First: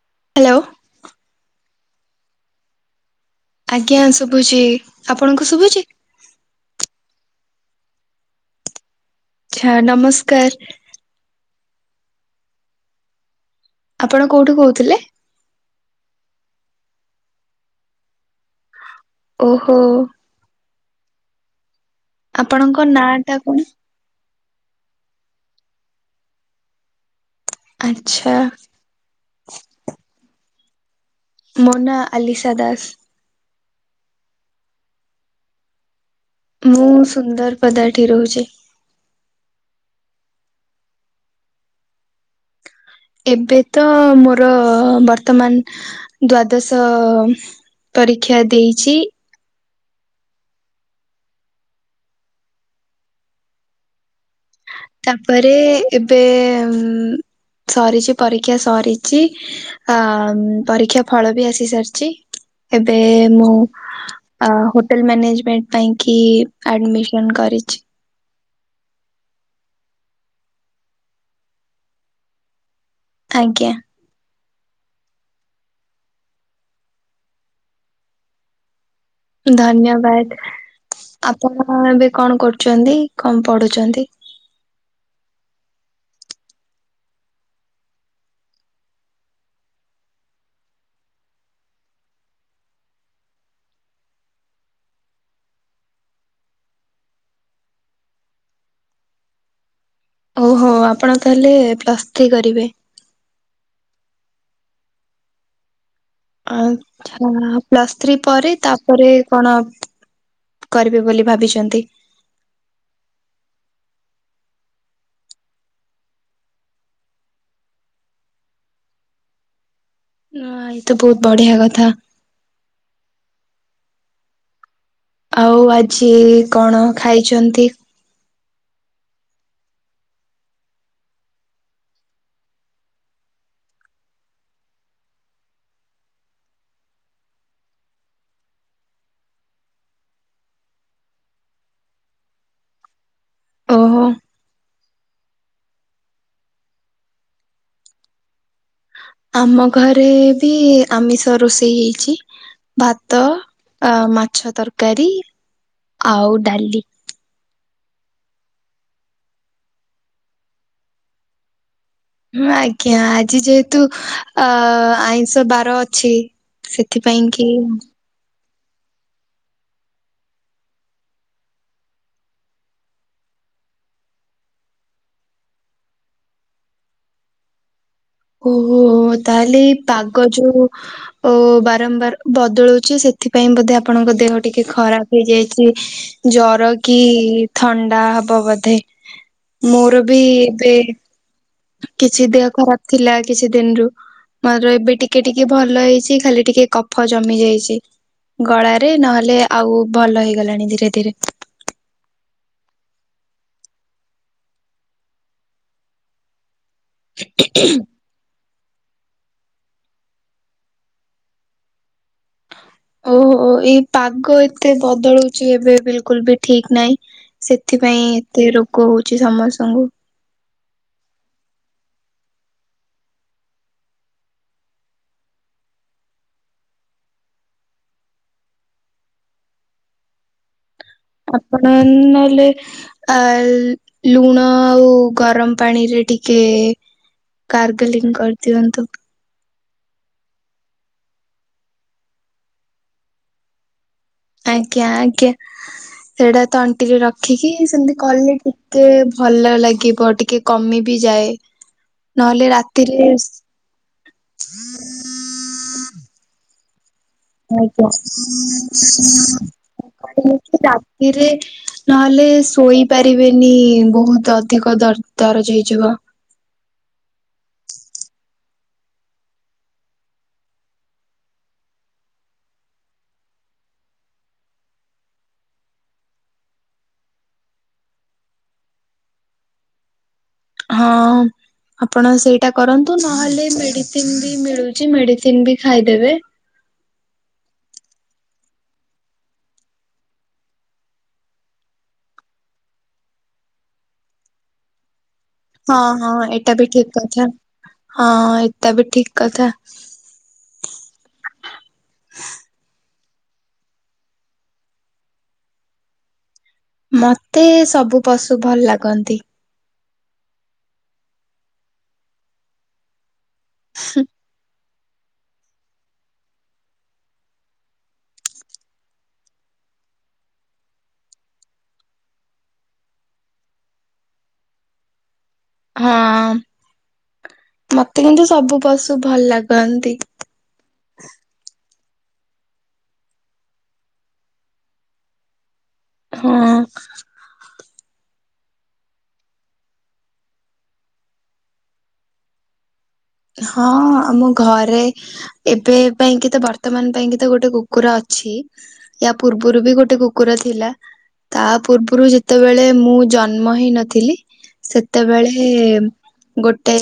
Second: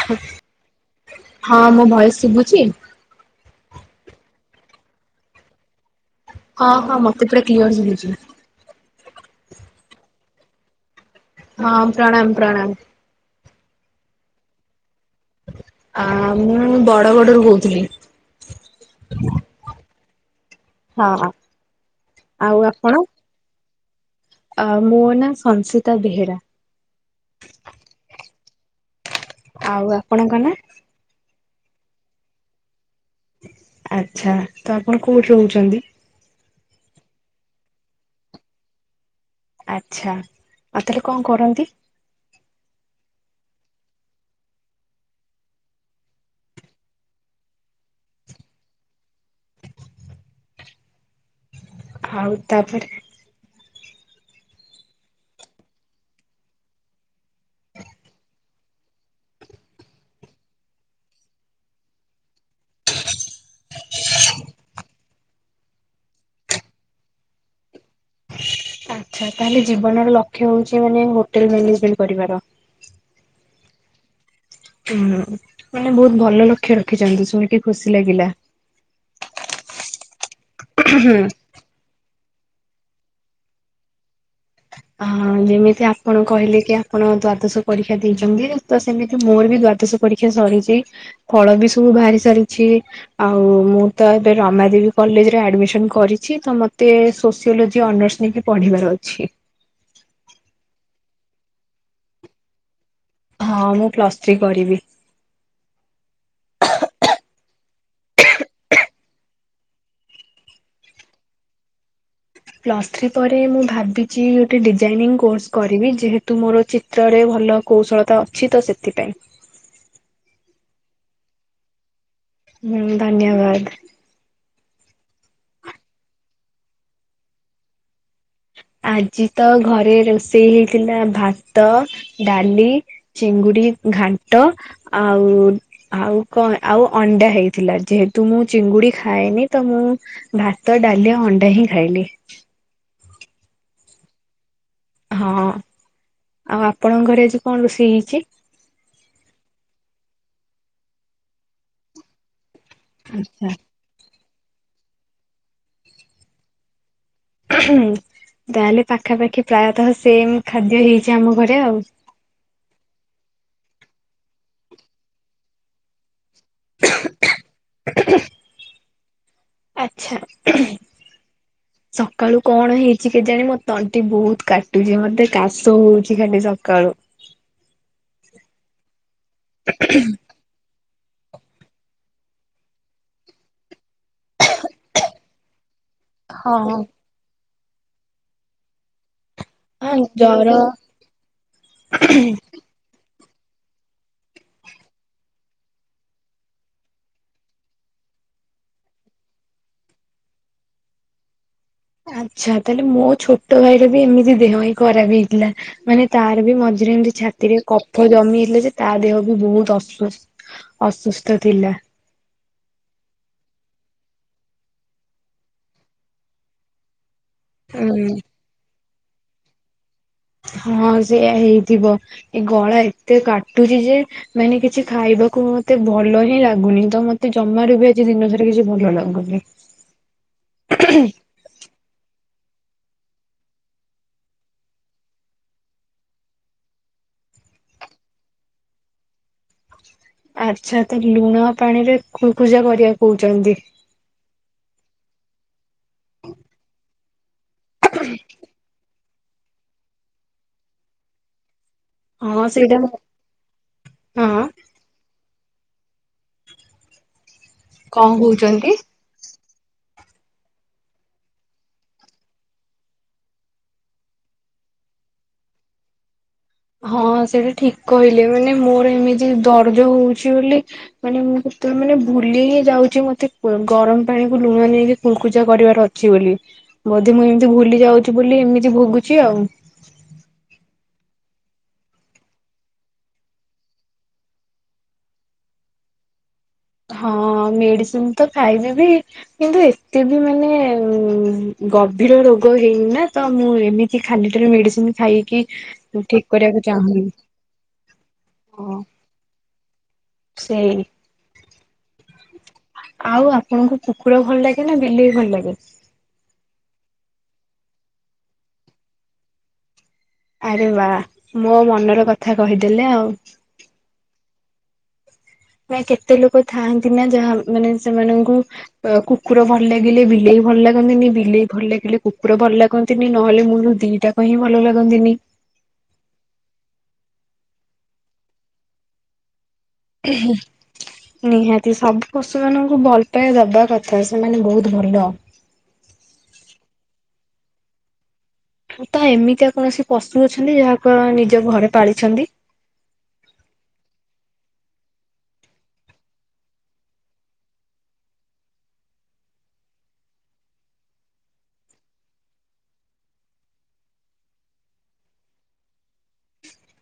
[unintelligible] Hello. ହଁ ମୋ ଭୟସ ଶିଭୁଛି? ଆଜ୍ଞା ଶୁଭୁଚି। ଆପଣଙ୍କୁ ଶୁଭୁଛି? ହଁ ହଁ ମତେ ପୁରା କ୍ଲିୟର ଶୁବୁଚି। ଛା ନମସ୍କାର। ହଁ ପ୍ରଣାମ ପ୍ରଣାମ। ଆପଣ କୋଉଠୁ କହୁଥିଲେ? ଆ ମୁଁ ବଡଗଡରୁ କହୁଥିଲି। ଓହୋ। ହଁ। ଆପଣଙ୍କ ନାଁ ଟା କଣ? ଆ ମୋ ନାଁ ସଂସିତା ବେହେରା। ଆଚ୍ଛା। ଆଉ ଆପଣଙ୍କ ନା? ମୋ ନା ଆଲିସା ଦାସ। ଆଛା। ତ ଆପଣ କୋଉଠି ରହୁଚନ୍ତି? ମୁଁ ସୁନ୍ଦରପଦା ଠି ରହୁଚି। ଆଛା ଆଉ ତାହେଲେ କଣ କରନ୍ତି? ଏବେ ତ ମୋର ବର୍ତ୍ତମାନ ଦ୍ଵାଦଶ ପରୀକ୍ଷା ଦେଇଛି। ଆଉ ତାପରେ ତାପରେ ଏବେ ସରିଚି ପରୀକ୍ଷା ସରିଚି। ଅ ପରୀକ୍ଷା ଫଳ ବି ଆସି ସାରିଚି। ଏବେ ମୁଁ ହୋଟେଲ ମ୍ୟାନେଜମେଣ୍ଟ ପାଇଁ କି ଆଡମିସନ କରିଚି। ଆଚ୍ଛା, ତାହଲେ ଜୀବନର ଲକ୍ଷ୍ୟ ହଉଛି ମାନେ ହୋଟେଲ ମାନେଜମେଣ୍ଟ କରିବାର। ଆଜ୍ଞା। ହୁଁ, ମାନେ ବହୁତ ଭଲ ଲକ୍ଷ୍ୟ ରଖିଛନ୍ତି ଶୁଣିକି ଖୁସି ଲାଗିଲା। ଧନ୍ୟବାଦ। ହୁଁ ଆପଣ ଏବେ କଣ କରୁଚନ୍ତି କଣ ପଢୁଚନ୍ତି? ଅ ଯେମିତି ଆପଣ କହିଲେ କି, ଆପଣ ଦ୍ଵାଦଶ ପରୀକ୍ଷା ଦେଇଚନ୍ତି ତ ସେମିତି ମୋର ବି ଦ୍ଵାଦଶ ପରୀକ୍ଷା ସରିଚି ଫଳ ବି ସବୁ ବାହାରି ସାରିଛି। ଆଉ ମୁଁ ତ ଏବେ ରମା ଦେବୀ କଲେଜରେ ଆଡମିସନ କରିଛି ତ ମତେ ସୋସିଓଲୋଜି ଅନର୍ସ ନେଇକି ପଢିବାର ଅଛି। ଓହୋ ଆପଣ ତାହେଲେ ପ୍ଲସ୍ ଥ୍ରୀ କରିବେ। ହଁ, ମୁଁ ପ୍ଲସ୍ ଥ୍ରୀ କରିବି। ଆଛା ପ୍ଲସ୍ ଥ୍ରୀ ପରେ ତାପରେ କଣ କରିବେ ବୋଲି ଭାବିଚନ୍ତି? ପ୍ଲସ୍ ଥ୍ରୀ ପରେ ମୁଁ ଭାବିଚି ଗୋଟେ ଡିଜାଇନିଂ କୋର୍ସ କରିବି। ଯେହେତୁ ମୋର ଚି ତ୍ରରେ ଭଲ କୌଶଳତା ଅଛି ତ ସେଥିପାଇଁ। ନା ଏଇତ ବୋହୁତ ବଢିଆ କଥା। ହୁଁ ଧନ୍ୟବାଦ। ଆଉ ଆଜି କଣ ଖାଇଚନ୍ତି? ଆଜି ତ ଘରେ ରୋଷେଇ ହେଇଥିଲା ଭାତ, ଡାଲି ଚିଙ୍ଗୁଡି ଘାଣ୍ଟ ଆଉ ଆଉ କଣ ଆଉ ଅଣ୍ଡା ହେଇଥିଲା। ଯେହେତୁ ମୁଁ ଚିଙ୍ଗୁଡି ଖାଏନି ତ ମୁଁ ଭାତ, ଡାଲି, ଅଣ୍ଡା ହିଁ ଖାଇଲି। ଓହୋ ହଁ ଆଉ ଆପଣଙ୍କ ଘରେ ଆଜି କଣ ରୋଷେଇ ହେଇଛଚ? ଆମ ଘରେ ବି ଆମିଷ ରୋଷେଇ ହେଇଚି। ଭା ଆଚ୍ଛା। ଆଉ ମାଛ ତରକାରୀ ଆଉ ଡାଲି। [unintelligible] ତାହେଲେ ପାଖାପାଖି ପ୍ରାୟତଃ ସେମ ଖାଦ୍ୟ ହେଇଚି ଆମ ଘରେ ଆଉ। ହୁଁ ଆଜ୍ଞା, ଆଜି ଯେହେତୁ ଅ ଆଇଁଷ ବାର ଅଛି। ସେଥିପାଇଁ କି [unintelligible] ଆଚ୍ଛା। [unintelligible] ସକାଳୁ କଣ ହେଇଚି କେଜାଣି ମୋ ତଣ୍ଟି ବୋହୁତ କାଟୁଚି ମତେ କାଶ ହୋଉଚି ଖାଲି ସକାଳୁ। ଓହୋ ତାହେଲେ ଏଇ ପାଗ ଯୋଉ ଉ ବାରମ୍ବାର ବଦଳୁଚି ସେ ଥିପାଇଁ ବୋଧେ ଆପଣଙ୍କ ଦେହ ଟିକେ ଖରାପ ହେଇଯାଇଚି। ଜର ହଁ। କି ଥଣ୍ଡା ହବ ବୋଧେ ହଁ ମୋର ବି ଜର ଏବେ କିଛି ଦେହ ଖରାପ ଥିଲା କିଛି ଦିନରୁ। ମୋର ଏବେ ଟିକେ ଟିକେ ଭଲ ହେଇଚି ଖାଲି ଟିକେ କଫ ଜମି ଯାଇଚି। ଗଳାରେ ନହେଲେ ଆଉ ଭଲ ହେଇଗଲାଣି ଧୀରେ ଧୀରେ। ଆଚ୍ଛା ତାହେଲେ ମୋ ଛୋଟ ଭାଇର ବି ଏମିତି ଦେହ ହିଁ ଖରାପ ହେଇଥିଲା। ମାନେ ତାର ବି ମଝିରେ ଏମିତି ଛାତିରେ କଫ ଜମି ହେଇଥିଲେ ଯେ ତା ଦେହ ବି ବୋହୁତ ଅସୁ-ଅସୁସ୍ଥ ଥିଲା। ଓହୋ ଏଇ ପାଗ ଏତେ ବଦଳୁଚି ଏବେ ବିଲକୁଲ ବି ଠିକ୍ ନାହିଁ। ସେଥିପାଇଁ ଉଁ ଏତେ ରୋଗ ହୋଉଚି ସମସ୍ତଙ୍କୁ। ହଁ ସେଇୟା ହେଇଥିବ। ଏଇ ଗଳା ଏତେ କାଟୁଚି ଯେ ମାନେ କିଛି ଖାଇବାକୁ ମତେ ଭଲ ହିଁ ଲାଗୁନି। ତ ମତେ ଜମାରୁ ବି ଆଜି ଦିନ ସାରା କିଛି ଭଲ ଲାଗୁନି। [unintelligible] [unintelligible] ଆପଣ ନହେଲେ ଆ ଲୁଣ ଆଉ ଗରମ ପାଣିରେ ଟିକେ ଗାର୍ଗେଲିଂ କରିଦିଅନ୍ତୁ। ଆଚ୍ଛା ତ ଲୁଣ ପାଣିରେ କୁଳକୁଚା କରିବାକୁ କୋହୁଚନ୍ତି। ଆଜ୍ଞା ଆଜ୍ଞା ସେଇଟା ତଣ୍ଟିରେ ରଖିକି ସେମିତି କଲେ ଟିକେ ଭଲ ଲାଗିବ ଟିକେ କମି ବିି ଯାଏ। ନହେଲେ ହଁ ସେଇଟା ହଁ ରାତିରେ କଣ ଆଜ୍ଞା କହୁଛନ୍ତି? ମୁଁ କହିଲି କି ରାତିରେ ନହେଲେ ଶୋଇ ପାରିବେନି ବହୁତ ଅଧିକ ଦର-ଦରଜ ହେଇଯିବ। ହଁ ସେଇଟା ଠିକ୍ କହିଲେ ମାନେ ମୋର ଏମିତି ଦର୍ଜ ହୋଉଚି ବୋଲି ମାନେ ମୁଁ କେତେବେଳେ ମାନେ ଭୁଲିି ହିଁ ଯାଉଚି ମତେ ଗରମ ପାଣିକୁ ଲୁଣ ନେଇକି କୁଳକୁଜା କରିବାର ଅ ଛି ବୋଲି ବୋଧେ ମୁଁ ଏମିତି ଭୁଲି ଯାଉଚି ବୋଲି ଏମିତି ଭୋଗୁଚି ଆଉ। ହଁ। ଆପଣ ସେଇଟା କରନ୍ତୁ ନହେଲେ ମେଡିସିନ ବି ମିଳୁଚି ମେଡିସିନ ବି ଖାଇଦେବେ। ହଁ ମେଡିସିନ ତ ଖାଇନେବି। କିନ୍ତୁ ଏତେ ବି ମାନେ ଉ ଗଭୀର ରୋଗ ହେଇନିନା ତ ମୁଁ ଏମିତି କି ଖାଲି ଟାରେ ମେଡିସିନ ଖାଇକି ହଁ ହଁ ଠିକ ଏଟା କରିବାକୁ ବି ଠିକ୍ ଚାହୁଁନି। କଥା, ହଁ ଏଟା ବି ଠିକ କଥା। ସେ। ଆଉ ଆପଣଙ୍କୁ କୁକୁର ଭଲ ଲାଗେ ନା ବିଲେଇ ଭଲ ଲାଗେ? ମତେ ସବୁ ପଶୁ ଭଲ ଲାଗନ୍ତି। ଆରେ ବା ମୋ ମନର କଥା କହିଦେଲେ ଆଉ ମ କେତେ ଲୋକ ଥାଆନ୍ତି ନା ଯାହା ମାନେ ସେମାନଙ୍କୁ କୁକୁର ଭଲ ଲାଗିଲେ ବିଲେଇ ଭଲ ଲାଗନ୍ତିନି ବିଲେଇ ଭଲ ଲାଗିଲେ କୁକୁର ଭଲ ଲାଗ ନ୍ତିନି ନହେଲେ ମୂଳରୁ ଦିଟା କ ହିଁ ଭଲ ଲାଗନ୍ତିନି। ହଁ, ମତେ କିନ୍ତୁ ସବୁ ପଶୁ ଭଲ ଲାଗନ୍ତି। ହଁ। ନିହାତି ସବୁ ପଶୁ ମାନଙ୍କୁ ଭଲ ପାଇବା ଦବା କଥା ସେମାନେ ବହୁତ ଭଲ। ହଁ। ତ ଏମିତିଆ କୌଣସି ପଶୁ ଅଛନ୍ତି ଯାହା କୁ ନିଜ ଘରେ ପାଳିଛନ୍ତି? ହଁ ଆମ ଘରେ ଏବେ ପାଇଁ କିି ତ ବର୍ତ୍ତମାନ ପାଇଁ କି ତ ଗୋଟେ କୁକୁର ଅଛି। ୟା ପୂର୍ବରୁ ବି ଗୋଟେ କୁକୁର ଥିଲା। ତା ପୂର୍ବରୁ ଯେତେବେଳେ ମୁଁ ଜନ୍ମ ହେଇ ନଥିଲି ସେତେବେଳେ ଗୋଟେ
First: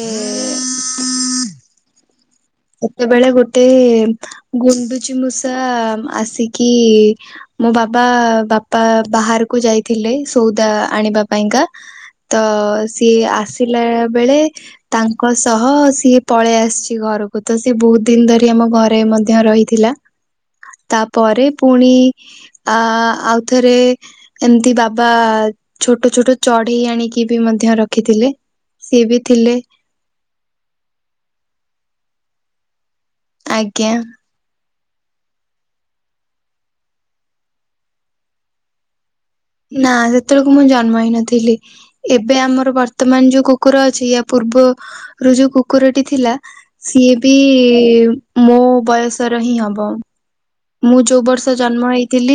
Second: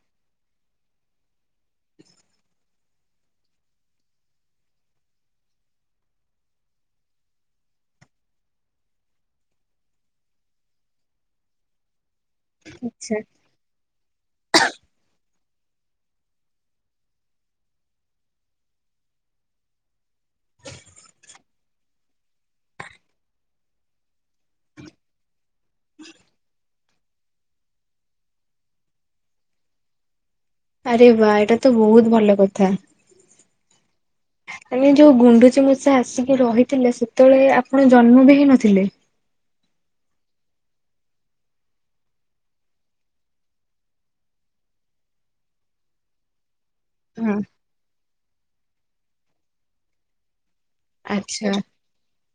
ସେତେବେଳେ ଗୋଟେ ଗୁଣ୍ଡୁଚି ମୂଷା ଆସିକି ମୋ ବାବା ବାପା ବାହାରକୁ ଯାଇଥିଲେ ସଉଦା ଆଣିବା ପାଇଁକା ତ ଆଚ୍ଛା। ସିଏ ଆସ ପିଲା ବେଳେ ତାଙ୍କ ସହ ସିଏ ପଳେଇ ଆସିଛି ଘରକୁ। ତ ସେ ବହୁତ ଦିନ ଧରି ଆମ ଘରେ ମଧ୍ୟ ରହିଥିଲା। ତାପରେ ପୁଣି ଆ ଆଉଥରେ ଏମତି ବାବା ଛୋଟ ଛୋଟ ଚଢେଇ ଆଣିକି ବି ମଧ୍ୟ ରଖିଥିଲେ। ସିଏ ବି ଥିଲେ। ଆରେ ବା ଏଇଟା ତ ବହୁତ ଭଲ କଥା। ଆଜ୍ଞା। ମାନେ ଯୋଉ ଗୁଣ୍ଡୁଚି ମୂଷା ଆସିକି ରହିଥିଲେ ସେତେବେଳେ ଆପଣ ଜନ୍ମ ବି ହେଇ ନଥିଲେ? ନା ସେତେବେଳକୁ ମୁଁ ଜନ୍ମ ହେଇ ନଥିଲି। ଏବେ ଆମର ବର୍ତ୍ତମାନ ଯୋଉ କୁକୁର ଅଛି ୟା ପୂର୍ବରୁୁ ଯୋଉ କୁକୁର ଟି ଥିଲା। ସିଏ ବି ହଁ। ମୋ ବୟସର ହିଁ ହବ। ମୁଁ ଯୋଉ ବର୍ଷ ଆଚ୍ଛା ଜନ୍ମ ହେଇଥିଲି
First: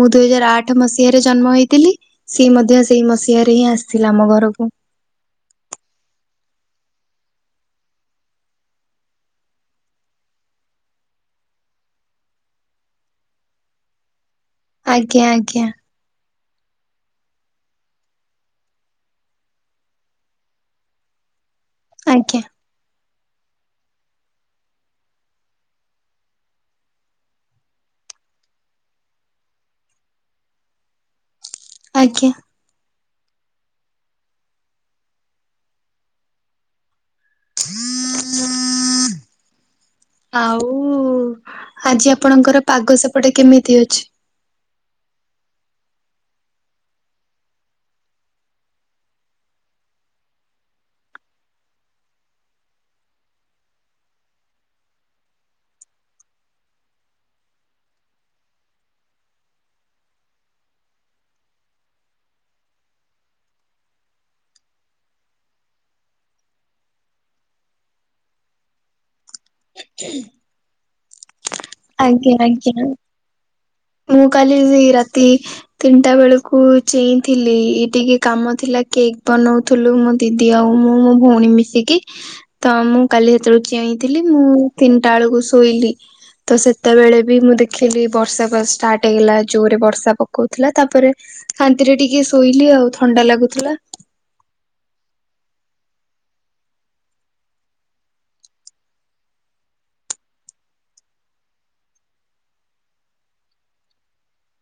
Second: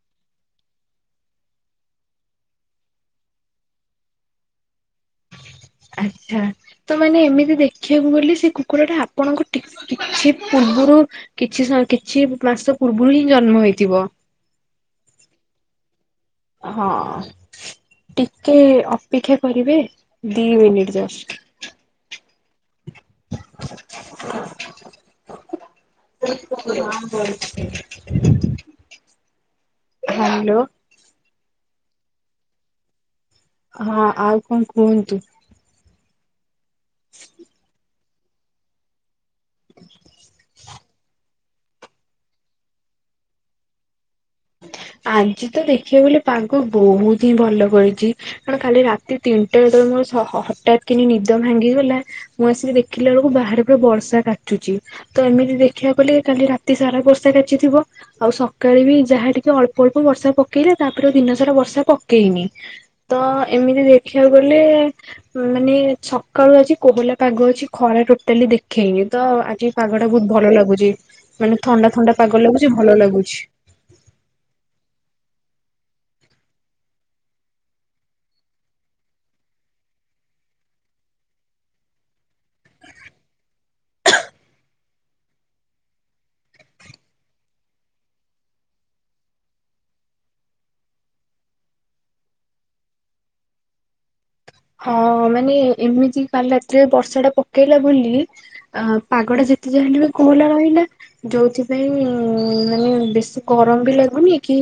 ମୁଁ ଦୁଇ ହଜାର ଆଠ ମସିହାରେ ଜନ୍ମ ହେଇଥିଲି। ସିଏ ମଧ୍ୟ ସେଇ ମସିହାରେ ହିଁ ଆସିଥିଲା ଆମ ଘରକୁ ଆଚ୍ଛା। ତ ମାନେ ଏମିତି ଦେଖିବାକୁ ଗଲେ ସେ କୁକୁର ଟା ଆପଣଙ୍କୁ ଟି କିଛି ପୂର୍ବରୁ କିଛି ସ କିଛି ମାସ ପୂର୍ବରୁ ହିଁ ଜନ୍ମ ହେଇଥିବ। ଆଜ୍ଞା ଆଜ୍ଞା। ହଁ। ଟିକେ ଅପେକ୍ଷା କରିବେ ଦି ମିନିଟ ଜଷ୍ଟ। ଆଜ୍ଞା। [inaudible] ହ୍ୟାଲୋ। ଆଜ୍ଞା। ହଁ ଆଉ କଣ କୁହନ୍ତୁ? [inaudible] ଆଉ ଆଜି ଆପଣଙ୍କର ପାଗ ସେପଟେ କେମିତି ଅଛି? ଆଜି ତ ଦେଖିବାକୁ ଗଲେ ପାଗ ବହୁତି ହିଁ ଭଲ କରିଚି। କଣ କାଲି ରାତି ତିନିଟା ବେଳେ ମୋରସ ହ ହ ହଠାତ୍ କିି ନିଦ ଭାଙ୍ଗିଗଲା ମୁଁ ଆସିକି ଦେଖିଲା ବେଳକୁ ବାହାରେ ପୁରା ବର୍ଷା କାଚୁଚି। ତ ଏମିତି ଦେଖିବାକୁ କଲେ କାଲି ରାତି ସାରା ବର୍ଷା କାଚିଥିବ ଆଉ ସକାଳେ ବି ଯାହା ଟିକେ ଅଳ୍ପ ଅଳ୍ପ ବର୍ଷା ପକେଇଲେ ତାପରେ ଦିନସାରା ବର୍ଷା ପକେଇନି। ତ ଏମିତି ଦେଖିଆକୁ ଗଲେ। ମାନେ ସକାଳୁ ଆଜି କୋହଲା ପାଗ ଅଛି ଖରା ଟୋଟାଲି ଦେଖେଇନି ତ ଆ କି ପାଗ ଟା ବହୁତ ଭଲ ଲାଗୁଚି ମାନେ ଥଣ୍ଡା ଥଣ୍ଡା ଆଜ୍ଞା ପାଗ ଆଜ୍ଞା। ଲାଗୁଚି ଭଲ ଲାଗୁଚି। ମୁଁ କାଲିିରି ରାତି ତିନିଟା ବେଳକୁ ଚେଇଁଥିଲି ଇ ଟିକେ କାମ ଥିଲା କେକ୍ ବନଉ ଥୁଲୁ ମୋ ଦିଦି ଆଉ ମୁଁ ମୋ ଭଉଣୀ ମିଶିକି। ତ ମୁଁ କାଲି ସେତଅଳୁ ଚେଇଁଥିଲି ମୁଁ ତିନିଟା ଏଳକୁ ଶୋଇଲି। ତ ସେତେବେଳେ ବି ମୁଁ ଦେଖିଲି ବର୍ଷା ବା ଷ୍ଟାର୍ଟ ହେଇଗଲା ଜୋରରେ ବର୍ଷା ପକଉଥିଲା ତାପରେ ଶାନ୍ତିରେ ଟିକେ ଶୋଇଲି ଆଉ ଥଣ୍ଡା ଲାଗୁଥିଲା। ହଁ ମାନେ ଏମିତି କାଲି ରାତିରେ ବର୍ଷା ଟା ପକେଇଲା ବୋଲି ଅ ପାଗଡା ଯେତେ ଯାହା ହେଲେ ବି କୋହଲା ରହିଲା। ଯୋଉଥିପାଇଁ ଉଁ ମାନେ ବେଶୀ ଗରମ ବି ଲାଗୁନି କି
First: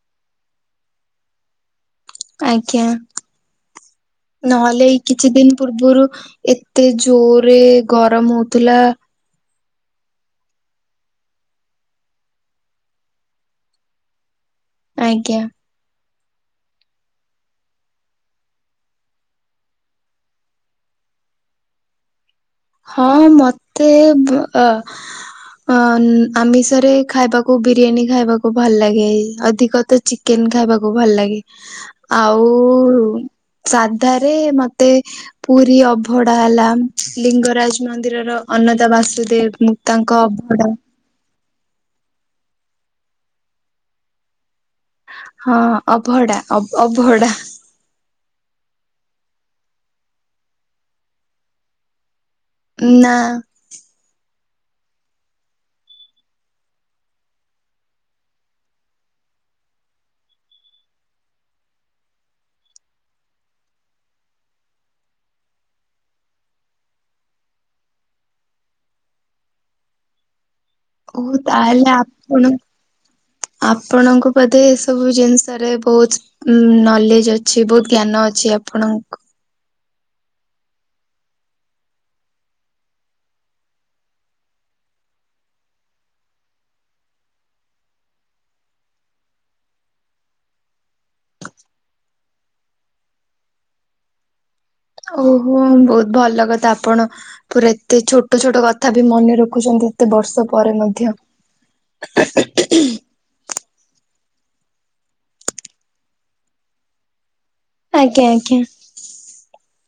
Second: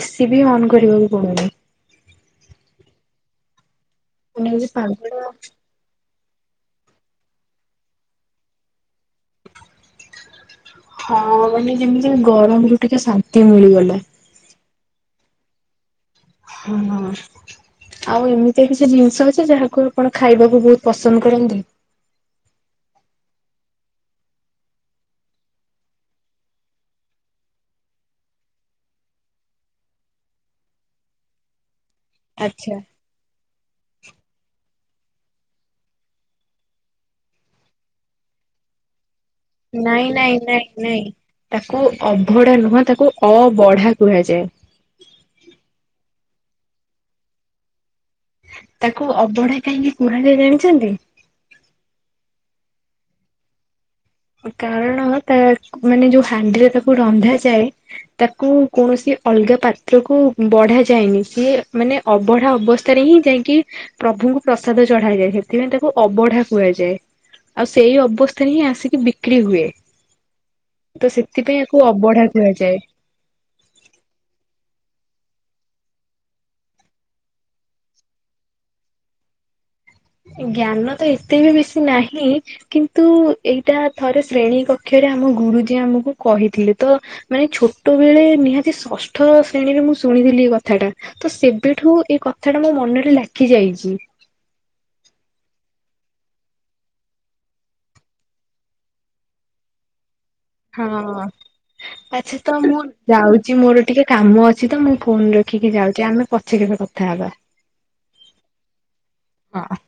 ଏସିି ବି ଅନ୍ କରିବାକୁ ପଡୁନି। ଆଜ୍ଞା ମାନେ ଏମିତି ନହେଲେ ଏ ପାଗଟା କିଛି ଦିନ ପୂର ପୁରୁ ଏତେ ଜୋରରେ ଗରମ ହଉଥିଲା। ହଁ ମାନେ ଯେମିତି ଗରମ ରୁ ଟିକେ ଶାନ୍ତି ମିଳିଗଲା। ଆଜ୍ଞା। ହଁ ହଁ। ଆଉ ଏମିତିଆ କିଛି ଜିନିଷ ଅଛି ଯାହାକୁ ଆପଣ ଖାଇବାକୁ ବହୁତ ପସନ୍ଦ କରନ୍ତି? ହଁ ମତେ ବ ଅ ଅ ଆମିଷରେ ଖାଇବାକୁ ବିରିୟାନୀ ଖାଇବାକୁ ଭଲ ଲାଗେ ଅଧିକ ତ ଚି କେନ ଖାଇବାକୁ ଭଲ ଲାଗେ ଆଉ ଆଚ୍ଛା। ସାଧା ରେ ମତେ ପୁରୀ ଅଭଡା ହେଲା। ଲିଙ୍ଗରାଜ ମନ୍ଦିରର ଅନନ୍ତା ବାସୁଦେବ। ନାଇଁ ତାଙ୍କ ନାଇଁ ନାଇଁ ଅଭଡା ନାଇଁ ତାକୁ ଅଭଡା ନୁହଁ ତାକୁ ଅବଢା କୁହାଯାଏ। ହଁ ଅଭଡା ଅବହଡା। ତାକୁ ଅବଢା କାହିଁକି କୁହାଯାଏ ଜାଣିଛନ୍ତି? ଉ ନା। କାରଣର ତା ମାନେ ଯୋଉ ହାଣ୍ଡିରେ ତାକୁ ରନ୍ଧାଯାଏ ତାକୁ କୌଣସି ଅଲଗା ପାତ୍ରକୁ ବଢ଼ା ଯାଏନି ସିଏ ମାନେ ଅବଢା ଅବସ୍ଥାରେ ହିଁ ଯାଇକି ପ୍ରଭୁଙ୍କୁ ପ୍ରସାଦ ଚଢା ଯାଏ ସେଥିପାଇଁ ତାକୁ ଅବଢା କୁହାଯାଏ। ଆଉ ସେଇ ଅବସ୍ଥାରେ ହିଁ ଆସିକି ବିକ୍ରି ହୁଏ। ତ ଓ ସେଥିପାଇଁ ଏହାକୁ ତାହେଲେ ଅବଢା ଆପଣ କୁଆଯାଏ। ଆପଣଙ୍କୁ ବୋଧେ ଏସବୁ ଜିନିଷରେ ବହୁତ ଉ ନଲେଜ ଅଛି ବହୁତ ଜ୍ଞାନ ଅଛି ଆପଣଙ୍କୁ ଜ୍ଞାନ ତ ଏତେ ବି ବେଶୀ ନାହିଁ କିନ୍ତୁ ଏଇଟା ଥରେ ଶ୍ରେଣୀ କକ୍ଷରେ ଆମ ଗୁରୁଜି ଆମକୁ କହିଥିଲେ ତ ମାନେ ଛୋଟବେଳେ ନିହାତି ଷଷ୍ଠ ଶ୍ରେଣୀରେ ମୁଁ ଶୁଣିଥିଲି ଏ କଥା ଟା ତ ସେବେଠୁ ଏଇ କଥା ଟା ମୋ ମନରେ ଲାଖି ଯାଇଛି। ଓହୋ ବହୁତ ଭଲ କଥା ଆପଣ ପୁରା ଏତେ ଛୋଟ ଛୋଟ କଥା ବି ମନେ ରଖୁଛନ୍ତି ଏତେ ବର୍ଷ ପରେ ହଁ ମଧ୍ୟ ଆଚ୍ଛା ତ ମୁଁ [unintelligible] ଯାଉଛି ମୋର ଟିକେ କାମ ଅଛି ତ ମୁଁ ଫୋନ ରଖିକି ଯାଉଛି ଆମେ ପଛେ କେବେ କଥାହବା। ଆଜ୍ଞା - ଆଜ୍ଞା। ହଁ।